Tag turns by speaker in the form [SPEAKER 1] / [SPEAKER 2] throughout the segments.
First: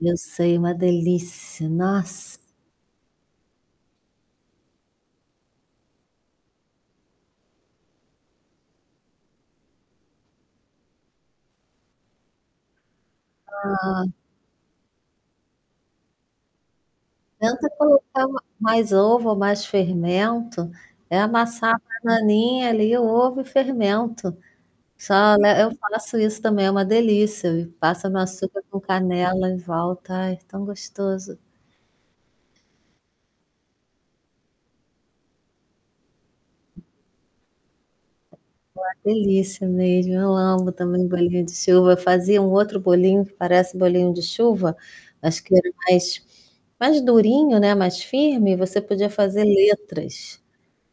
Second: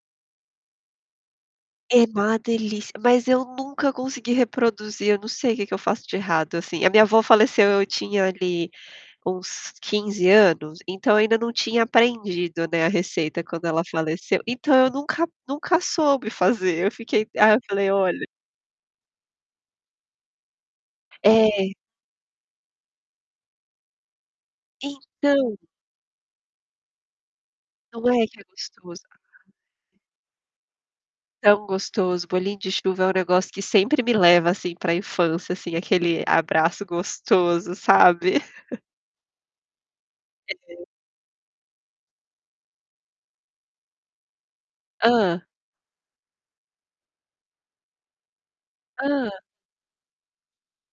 [SPEAKER 1] Eu sei, uma delícia.
[SPEAKER 2] É uma
[SPEAKER 1] Nossa.
[SPEAKER 2] delícia, mas eu nunca consegui reproduzir. Eu não sei o que que eu faço de errado, assim. A minha avó faleceu, eu tinha ali uns 15, anos. Então eu ainda não tinha aprendido, né, a receita quando ela
[SPEAKER 1] Ah.
[SPEAKER 2] faleceu. Então eu nunca nunca soube fazer. Eu fiquei aí eu
[SPEAKER 1] Tenta
[SPEAKER 2] falei: "Olha"
[SPEAKER 1] colocar m mais ovo ou mais fermento. É
[SPEAKER 2] É.
[SPEAKER 1] amassar a bananinha, ali, o ovo e o fermento. Só
[SPEAKER 2] Então
[SPEAKER 1] le eu faço isso também. É uma delícia.
[SPEAKER 2] Não
[SPEAKER 1] Passa no
[SPEAKER 2] é que é
[SPEAKER 1] açúcar com
[SPEAKER 2] gostoso.
[SPEAKER 1] canela e volta ai, tão gostoso.
[SPEAKER 2] Tão gostoso. Bolinho de chuva é um negócio que sempre me leva, assim, pra infância, assim, aquele abraço gostoso, sabe?
[SPEAKER 1] Uma delícia mesmo, eu amo
[SPEAKER 2] É.
[SPEAKER 1] também bolinho de chuva. Eu fazia um outro bolinho que parece bolinho de chuva,
[SPEAKER 2] Hã.
[SPEAKER 1] acho que era mais mais durinho, né, mais firme você podia
[SPEAKER 2] Hã.
[SPEAKER 1] fazer letras.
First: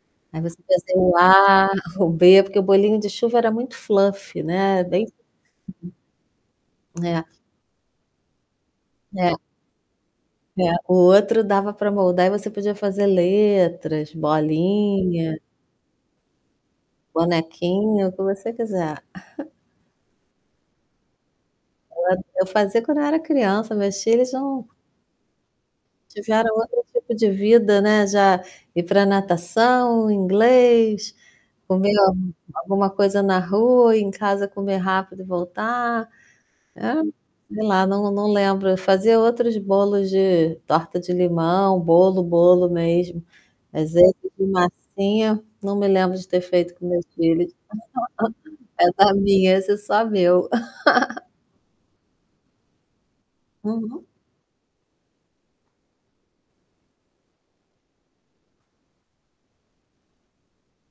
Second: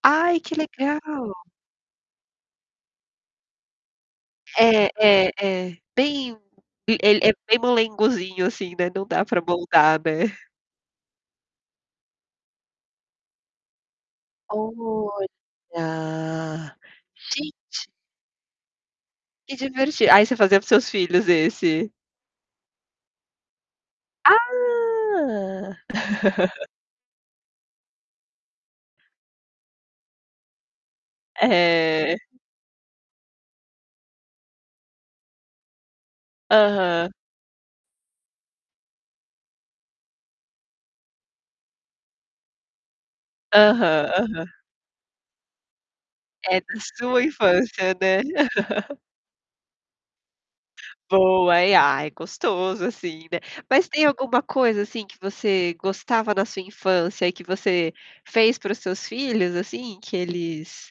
[SPEAKER 2] Ai,
[SPEAKER 1] Aí
[SPEAKER 2] que
[SPEAKER 1] você fazia
[SPEAKER 2] legal!
[SPEAKER 1] o A, o B porque o bolinho de chuva era muito fluffy, né, é
[SPEAKER 2] É,
[SPEAKER 1] bem
[SPEAKER 2] é, é, bem e ele
[SPEAKER 1] é.
[SPEAKER 2] é bem molengozinho, assim, né? Não dá
[SPEAKER 1] É.
[SPEAKER 2] pra moldar, né?
[SPEAKER 1] É. O outro dava pra moldar e você podia fazer letras, bolinha
[SPEAKER 2] Olha, gente!
[SPEAKER 1] bonequinho, o que você quiser.
[SPEAKER 2] Que diverti aí você fazia para os seus filhos, esse.
[SPEAKER 1] É, eu fazia quando eu era criança. Meus filhos não
[SPEAKER 2] Ah!
[SPEAKER 1] tiveram outro tipo de vida, né. Já ir pra natação, inglês, comer al
[SPEAKER 2] É.
[SPEAKER 1] alguma coisa na rua, em casa comer rápido e voltar hã?
[SPEAKER 2] Aham.
[SPEAKER 1] Sei lá, não não lembro, eu fazia outros bolos de torta de limão, bolo, bolo mesmo. Mas
[SPEAKER 2] Aham,
[SPEAKER 1] esse de
[SPEAKER 2] aham.
[SPEAKER 1] massinha, não me lembro de ter
[SPEAKER 2] É
[SPEAKER 1] feito
[SPEAKER 2] da
[SPEAKER 1] com meus
[SPEAKER 2] sua
[SPEAKER 1] filhos.
[SPEAKER 2] infância, né.
[SPEAKER 1] É da minha essa é só meu.
[SPEAKER 2] Boa, é ah, é gostoso, assim, né. Mas tem
[SPEAKER 1] Uhum.
[SPEAKER 2] alguma coisa, assim, que você gostava na sua infância e que você fez para os seus filhos, assim, que eles